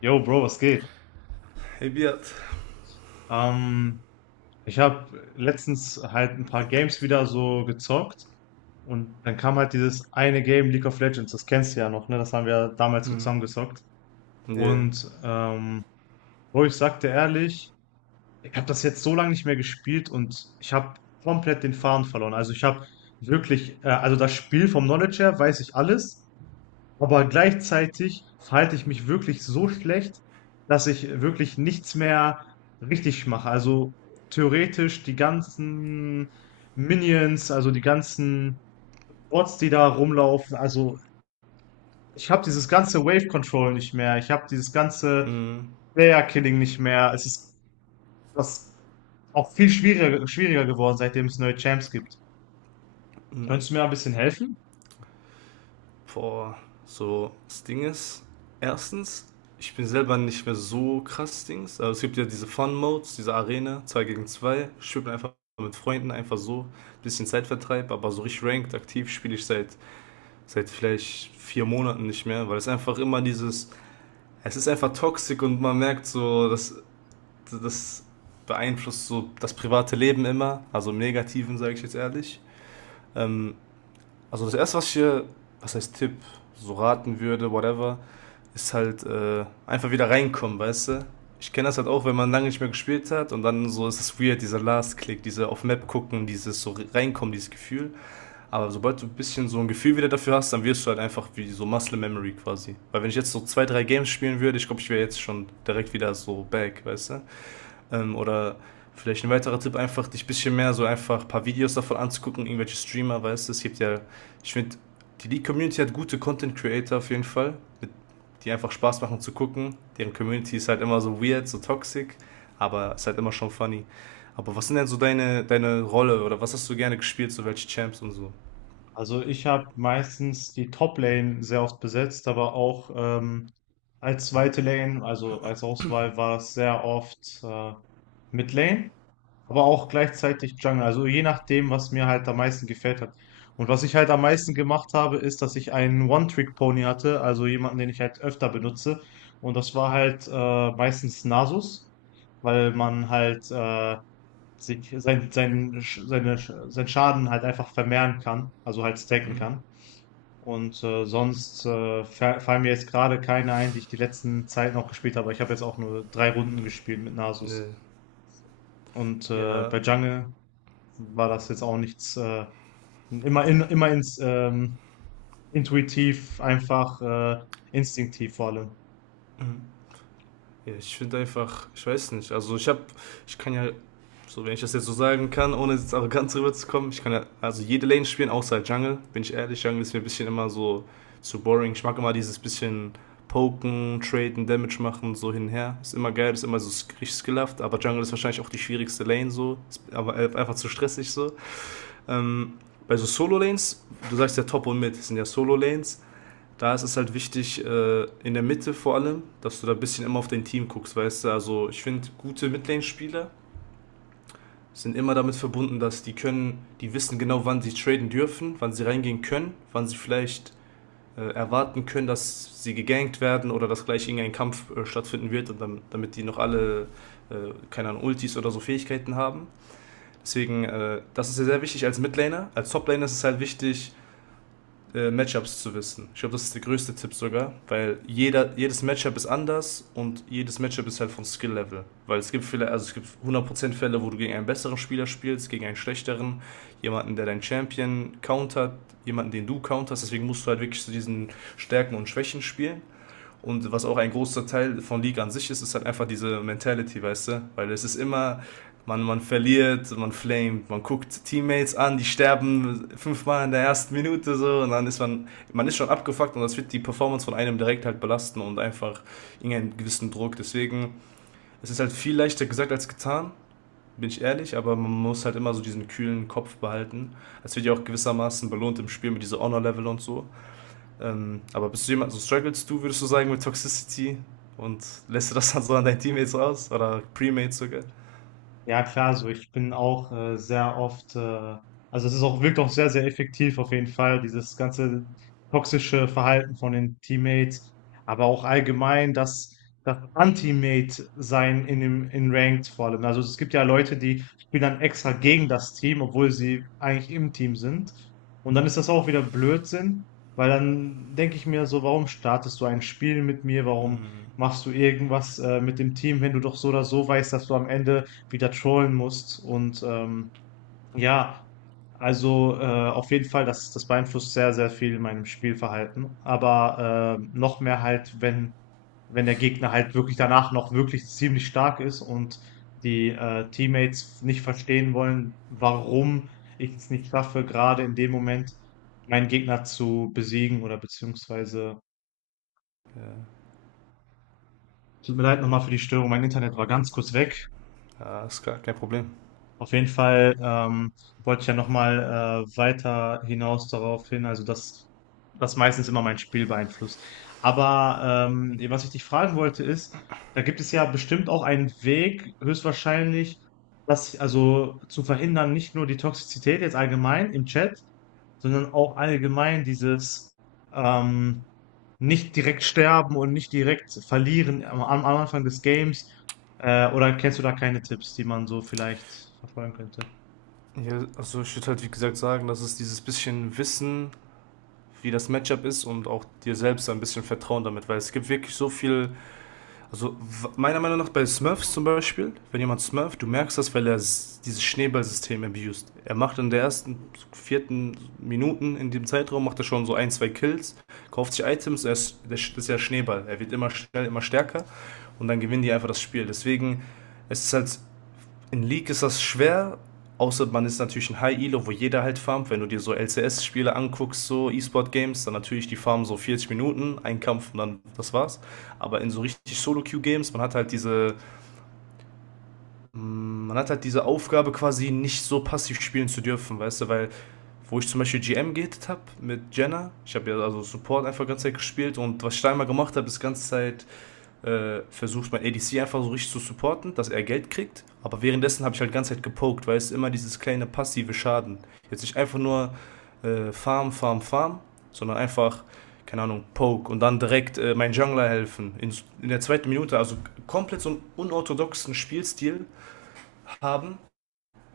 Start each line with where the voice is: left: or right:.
left: Yo, Bro, was geht?
right: Hey Beat.
left: Ähm, Ich habe letztens halt ein paar Games wieder so gezockt und dann kam halt dieses eine Game League of Legends, das kennst du ja noch, ne? Das haben wir ja damals so
right: Mhm.
left: zusammen gezockt.
right: Yeah.
left: Und ähm, Bro, ich sagte ehrlich, ich habe das jetzt so lange nicht mehr gespielt und ich habe komplett den Faden verloren. Also ich habe also das Spiel vom Knowledge her weiß ich alles, aber gleichzeitig verhalte ich mich wirklich so schlecht, dass ich wirklich nichts mehr richtig mache. Also theoretisch die ganzen Minions, also die ganzen Bots, die da rumlaufen. Also ich habe dieses ganze Wave Control nicht mehr. Ich habe dieses ganze
right: Mhm.
left: Player Killing nicht mehr. Es ist was auch viel schwieriger, geworden, seitdem es neue Champs gibt.
right: Mhm.
left: Könntest du mir ein bisschen helfen?
right: Boah, so, das Ding ist, erstens, ich bin selber nicht mehr so krass Dings, aber es gibt ja diese Fun-Modes, diese Arena, 2 gegen 2. Spielt man einfach mit Freunden, einfach so, bisschen Zeitvertreib, aber so richtig ranked, aktiv spiele ich seit vielleicht vier Monaten nicht mehr, weil es einfach immer es ist einfach toxisch und man merkt so, dass das beeinflusst so das private Leben immer, also im Negativen, sage ich jetzt ehrlich. Ähm, Also das erste, was heißt Tipp, so raten würde, whatever, ist halt einfach wieder reinkommen, weißt du? Ich kenne das halt auch, wenn man lange nicht mehr gespielt hat und dann so ist es weird, dieser Last Click, diese auf Map gucken, dieses so reinkommen, dieses Gefühl. Aber sobald du ein bisschen so ein Gefühl wieder dafür hast, dann wirst du halt einfach wie so Muscle Memory quasi. Weil wenn ich jetzt so zwei, drei Games spielen würde, ich glaube, ich wäre jetzt schon direkt wieder so back, weißt du? Oder vielleicht ein weiterer Tipp, einfach dich ein bisschen mehr so einfach ein paar Videos davon anzugucken, irgendwelche Streamer, weißt du, es gibt ja, ich finde, die League-Community hat gute Content-Creator auf jeden Fall, mit, die einfach Spaß machen zu gucken. Deren Community ist halt immer so weird, so toxic, aber ist halt immer schon funny. Aber was sind denn so deine Rolle oder was hast du gerne gespielt, so welche Champs und so?
left: Also ich habe meistens die Top-Lane sehr oft besetzt, aber auch als zweite Lane, also als Auswahl war es sehr oft Mid-Lane, aber auch gleichzeitig Jungle. Also je nachdem, was mir halt am meisten gefällt hat. Und was ich halt am meisten gemacht habe, ist, dass ich einen One-Trick-Pony hatte, also jemanden, den ich halt öfter benutze. Und das war halt meistens Nasus, weil man halt sich sein, sein, seine, sein Schaden halt einfach vermehren kann, also halt stacken kann. Fallen mir jetzt gerade keine ein, die ich die letzten Zeiten auch gespielt habe. Ich habe jetzt auch nur drei Runden gespielt mit
right: Ne,
left: Nasus.
right: ja,
left: Bei Jungle war das jetzt auch nichts, immer, in, immer ins, intuitiv, einfach instinktiv vor allem.
right: ja, ich finde einfach, ich weiß nicht, also ich habe, ich kann ja, so wenn ich das jetzt so sagen kann, ohne jetzt arrogant rüberzukommen, ich kann ja, also jede Lane spielen, außer Jungle, bin ich ehrlich, Jungle ist mir ein bisschen immer so zu boring. Ich mag immer dieses bisschen poken, traden, Damage machen, so hin und her. Ist immer geil, ist immer so richtig skillhaft, aber Jungle ist wahrscheinlich auch die schwierigste Lane so, ist aber einfach zu stressig so. Ähm, bei so Solo-Lanes, du sagst ja Top und Mid, das sind ja Solo-Lanes, da ist es halt wichtig, in der Mitte vor allem, dass du da ein bisschen immer auf dein Team guckst, weißt du? Also ich finde, gute Midlane-Spieler sind immer damit verbunden, dass die können, die wissen genau, wann sie traden dürfen, wann sie reingehen können, wann sie vielleicht erwarten können, dass sie gegankt werden oder dass gleich irgendein Kampf stattfinden wird, und dann, damit die noch alle, keine Ahnung, Ultis oder so Fähigkeiten haben. Deswegen, das ist ja sehr wichtig als Midlaner. Als Toplaner ist es halt wichtig, Matchups zu wissen. Ich glaube, das ist der größte Tipp sogar, weil jeder, jedes Matchup ist anders und jedes Matchup ist halt von Skill-Level. Weil es gibt viele, also es gibt 100% Fälle, wo du gegen einen besseren Spieler spielst, gegen einen schlechteren, jemanden, der deinen Champion countert, jemanden, den du counterst. Deswegen musst du halt wirklich zu diesen Stärken und Schwächen spielen. Und was auch ein großer Teil von League an sich ist, ist halt einfach diese Mentality, weißt du? Weil es ist immer, man verliert, man flamet, man guckt Teammates an, die sterben fünfmal in der ersten Minute so und dann ist man, man ist schon abgefuckt und das wird die Performance von einem direkt halt belasten und einfach irgendeinen gewissen Druck. Deswegen, es ist halt viel leichter gesagt als getan, bin ich ehrlich, aber man muss halt immer so diesen kühlen Kopf behalten. Es wird ja auch gewissermaßen belohnt im Spiel mit dieser Honor-Level und so. Aber bist du jemand, so strugglest du, würdest du sagen, mit Toxicity und lässt du das dann so an deinen Teammates raus oder Premates sogar?
left: Ja, klar, so ich bin auch sehr oft, also es ist auch, wirkt auch sehr, sehr effektiv auf jeden Fall, dieses ganze toxische Verhalten von den Teammates, aber auch allgemein das Anti-Mate-Sein in in Ranked vor allem. Also es gibt ja Leute, die spielen dann extra gegen das Team, obwohl sie eigentlich im Team sind. Und dann ist das auch wieder Blödsinn, weil dann denke ich mir so, warum startest du ein Spiel mit mir? Warum machst du irgendwas mit dem Team, wenn du doch so oder so weißt, dass du am Ende wieder trollen musst. Ja, also auf jeden Fall, das beeinflusst sehr, sehr viel in meinem Spielverhalten. Aber noch mehr halt, wenn der Gegner halt wirklich danach noch wirklich ziemlich stark ist und die Teammates nicht verstehen wollen, warum ich es nicht schaffe, gerade in dem Moment meinen Gegner zu besiegen oder beziehungsweise,
right: Ja,
left: tut mir leid nochmal für die Störung, mein Internet war ganz kurz weg.
right: ja ist klar, kein Problem.
left: Auf jeden Fall, wollte ich ja nochmal weiter hinaus darauf hin, also dass das meistens immer mein Spiel beeinflusst. Aber was ich dich fragen wollte ist, da gibt es ja bestimmt auch einen Weg, höchstwahrscheinlich, das also zu verhindern, nicht nur die Toxizität jetzt allgemein im Chat, sondern auch allgemein dieses ähm, nicht direkt sterben und nicht direkt verlieren am Anfang des Games, oder kennst du da keine Tipps, die man so vielleicht verfolgen könnte?
right: Ja, also ich würde halt wie gesagt sagen, dass es dieses bisschen Wissen, wie das Matchup ist und auch dir selbst ein bisschen Vertrauen damit, weil es gibt wirklich so viel. Also meiner Meinung nach bei Smurfs zum Beispiel, wenn jemand Smurf, du merkst das, weil er dieses Schneeballsystem abused. Er macht in der ersten, vierten Minuten in dem Zeitraum, macht er schon so ein, zwei Kills, kauft sich Items, er ist, das ist ja Schneeball. Er wird immer schnell, immer stärker und dann gewinnen die einfach das Spiel. Deswegen, es ist halt, in League ist das schwer, außer man ist natürlich ein High-Elo, wo jeder halt farmt. Wenn du dir so LCS-Spiele anguckst, so E-Sport-Games, dann natürlich die farmen so 40 Minuten, ein Kampf und dann das war's. Aber in so richtig Solo-Queue-Games, man hat halt diese, man hat halt diese Aufgabe quasi nicht so passiv spielen zu dürfen, weißt du, weil wo ich zum Beispiel GM gehtet habe mit Jenna. Ich habe ja also Support einfach die ganze Zeit gespielt und was ich da immer gemacht habe, ist die ganze Zeit versucht, mein ADC einfach so richtig zu supporten, dass er Geld kriegt. Aber währenddessen habe ich halt die ganze Zeit gepokt, weil es immer dieses kleine passive Schaden. Jetzt nicht einfach nur Farm, Farm, Farm, sondern einfach, keine Ahnung, Poke und dann direkt mein Jungler helfen. In der zweiten Minute, also komplett so einen unorthodoxen Spielstil haben,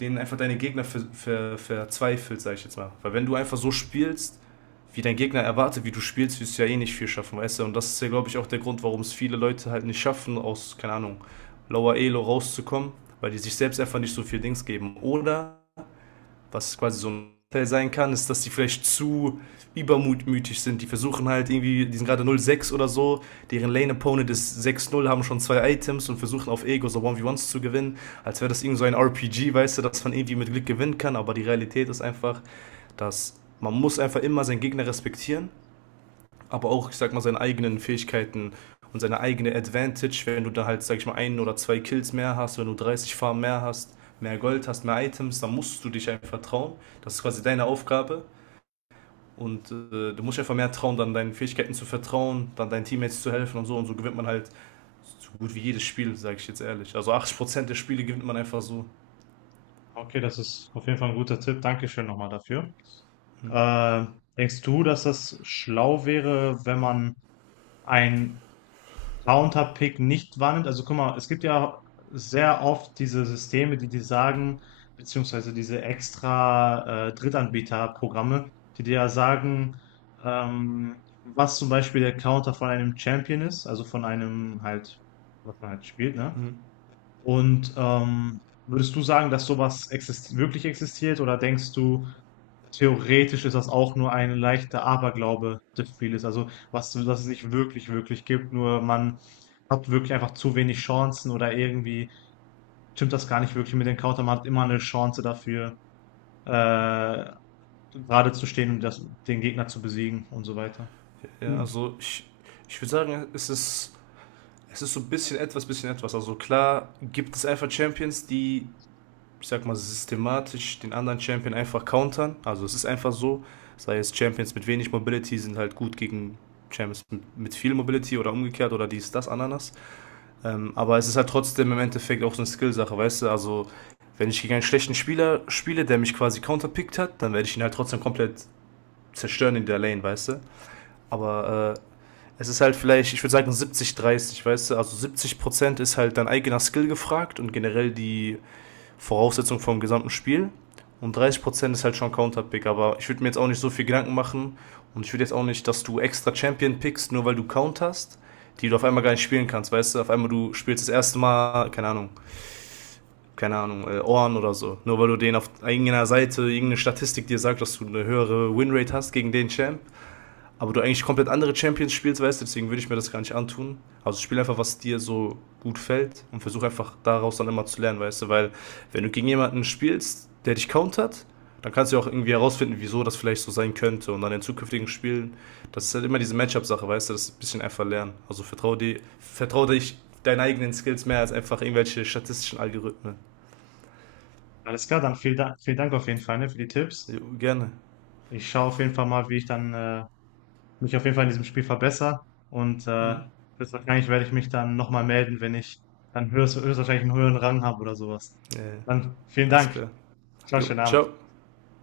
right: denen einfach deine Gegner verzweifelt, sag ich jetzt mal. Weil wenn du einfach so spielst, wie dein Gegner erwartet, wie du spielst, wirst du ja eh nicht viel schaffen, weißt du? Und das ist ja, glaube ich, auch der Grund, warum es viele Leute halt nicht schaffen, aus, keine Ahnung, Lower Elo rauszukommen, weil die sich selbst einfach nicht so viel Dings geben. Oder was quasi so ein Teil sein kann, ist, dass die vielleicht zu übermutmütig sind. Die versuchen halt irgendwie, die sind gerade null sechs oder so, deren Lane Opponent ist sechs null, haben schon zwei Items und versuchen auf Ego so 1 v 1 zu gewinnen, als wäre das irgendwie so ein RPG, weißt du, dass man irgendwie mit Glück gewinnen kann, aber die Realität ist einfach, dass man muss einfach immer seinen Gegner respektieren, aber auch, ich sag mal, seine eigenen Fähigkeiten und seine eigene Advantage, wenn du da halt, sag ich mal, ein oder zwei Kills mehr hast, wenn du 30 Farben mehr hast, mehr Gold hast, mehr Items, dann musst du dich einfach trauen. Das ist quasi deine Aufgabe. Und du musst einfach mehr trauen, dann deinen Fähigkeiten zu vertrauen, dann deinen Teammates zu helfen und so. Und so gewinnt man halt so gut wie jedes Spiel, sage ich jetzt ehrlich. Also 80% der Spiele gewinnt man einfach so.
left: Okay, das ist auf jeden Fall ein guter Tipp. Dankeschön nochmal dafür. Äh, Denkst du, dass das schlau wäre, wenn man einen Counterpick nicht wahrnimmt? Also guck mal, es gibt ja sehr oft diese Systeme, die dir sagen, beziehungsweise diese extra Drittanbieterprogramme, die dir ja sagen, was zum Beispiel der Counter von einem Champion ist, also von einem halt, was man halt spielt, ne?
right: Mhm.
left: Und würdest du sagen, dass sowas exist wirklich existiert oder denkst du, theoretisch ist das auch nur ein leichter Aberglaube des Spieles? Also, was, dass es nicht wirklich, wirklich gibt, nur man hat wirklich einfach zu wenig Chancen oder irgendwie stimmt das gar nicht wirklich mit den Counter. Man hat immer eine Chance dafür, äh, gerade zu stehen und das, den Gegner zu besiegen und so weiter.
right: Ja,
left: Mhm.
right: also ich, ich würde sagen, es ist so ein bisschen etwas, bisschen etwas. Also klar gibt es einfach Champions, die ich sag mal, systematisch den anderen Champion einfach countern. Also es ist einfach so, sei es Champions mit wenig Mobility sind halt gut gegen Champions mit viel Mobility oder umgekehrt oder dies, das, Ananas. Aber es ist halt trotzdem im Endeffekt auch so eine Skill-Sache, weißt du? Also, wenn ich gegen einen schlechten Spieler spiele, der mich quasi counterpickt hat, dann werde ich ihn halt trotzdem komplett zerstören in der Lane, weißt du? Aber es ist halt vielleicht, ich würde sagen 70-30, weißt du? Also 70% ist halt dein eigener Skill gefragt und generell die Voraussetzung vom gesamten Spiel. Und 30% ist halt schon Counterpick, aber ich würde mir jetzt auch nicht so viel Gedanken machen und ich würde jetzt auch nicht, dass du extra Champion pickst, nur weil du Count hast, die du auf einmal gar nicht spielen kannst, weißt du? Auf einmal du spielst das erste Mal, keine Ahnung, Ohren oder so. Nur weil du den auf irgendeiner Seite, irgendeine Statistik dir sagt, dass du eine höhere Winrate hast gegen den Champ, aber du eigentlich komplett andere Champions spielst, weißt du, deswegen würde ich mir das gar nicht antun. Also spiel einfach, was dir so gut fällt und versuch einfach daraus dann immer zu lernen, weißt du, weil wenn du gegen jemanden spielst, der dich countert, dann kannst du ja auch irgendwie herausfinden, wieso das vielleicht so sein könnte und dann in zukünftigen Spielen, das ist halt immer diese Matchup-Sache, weißt du, das ist ein bisschen einfach lernen. Also vertraue dir, vertraue dich deinen eigenen Skills mehr als einfach irgendwelche statistischen Algorithmen.
left: Alles klar, dann vielen Dank auf jeden Fall, ne, für die Tipps.
right: Jo, gerne.
left: Ich schaue auf jeden Fall mal, wie ich dann mich auf jeden Fall in diesem Spiel verbessere. Und äh, Höchstwahrscheinlich werde ich mich dann nochmal melden, wenn ich dann höchstwahrscheinlich einen höheren Rang habe oder sowas.
right: Ja, ja,
left: Dann vielen
right: alles
left: Dank.
right: klar.
left: Ciao,
right: Jo,
left: schönen Abend.
right: ciao.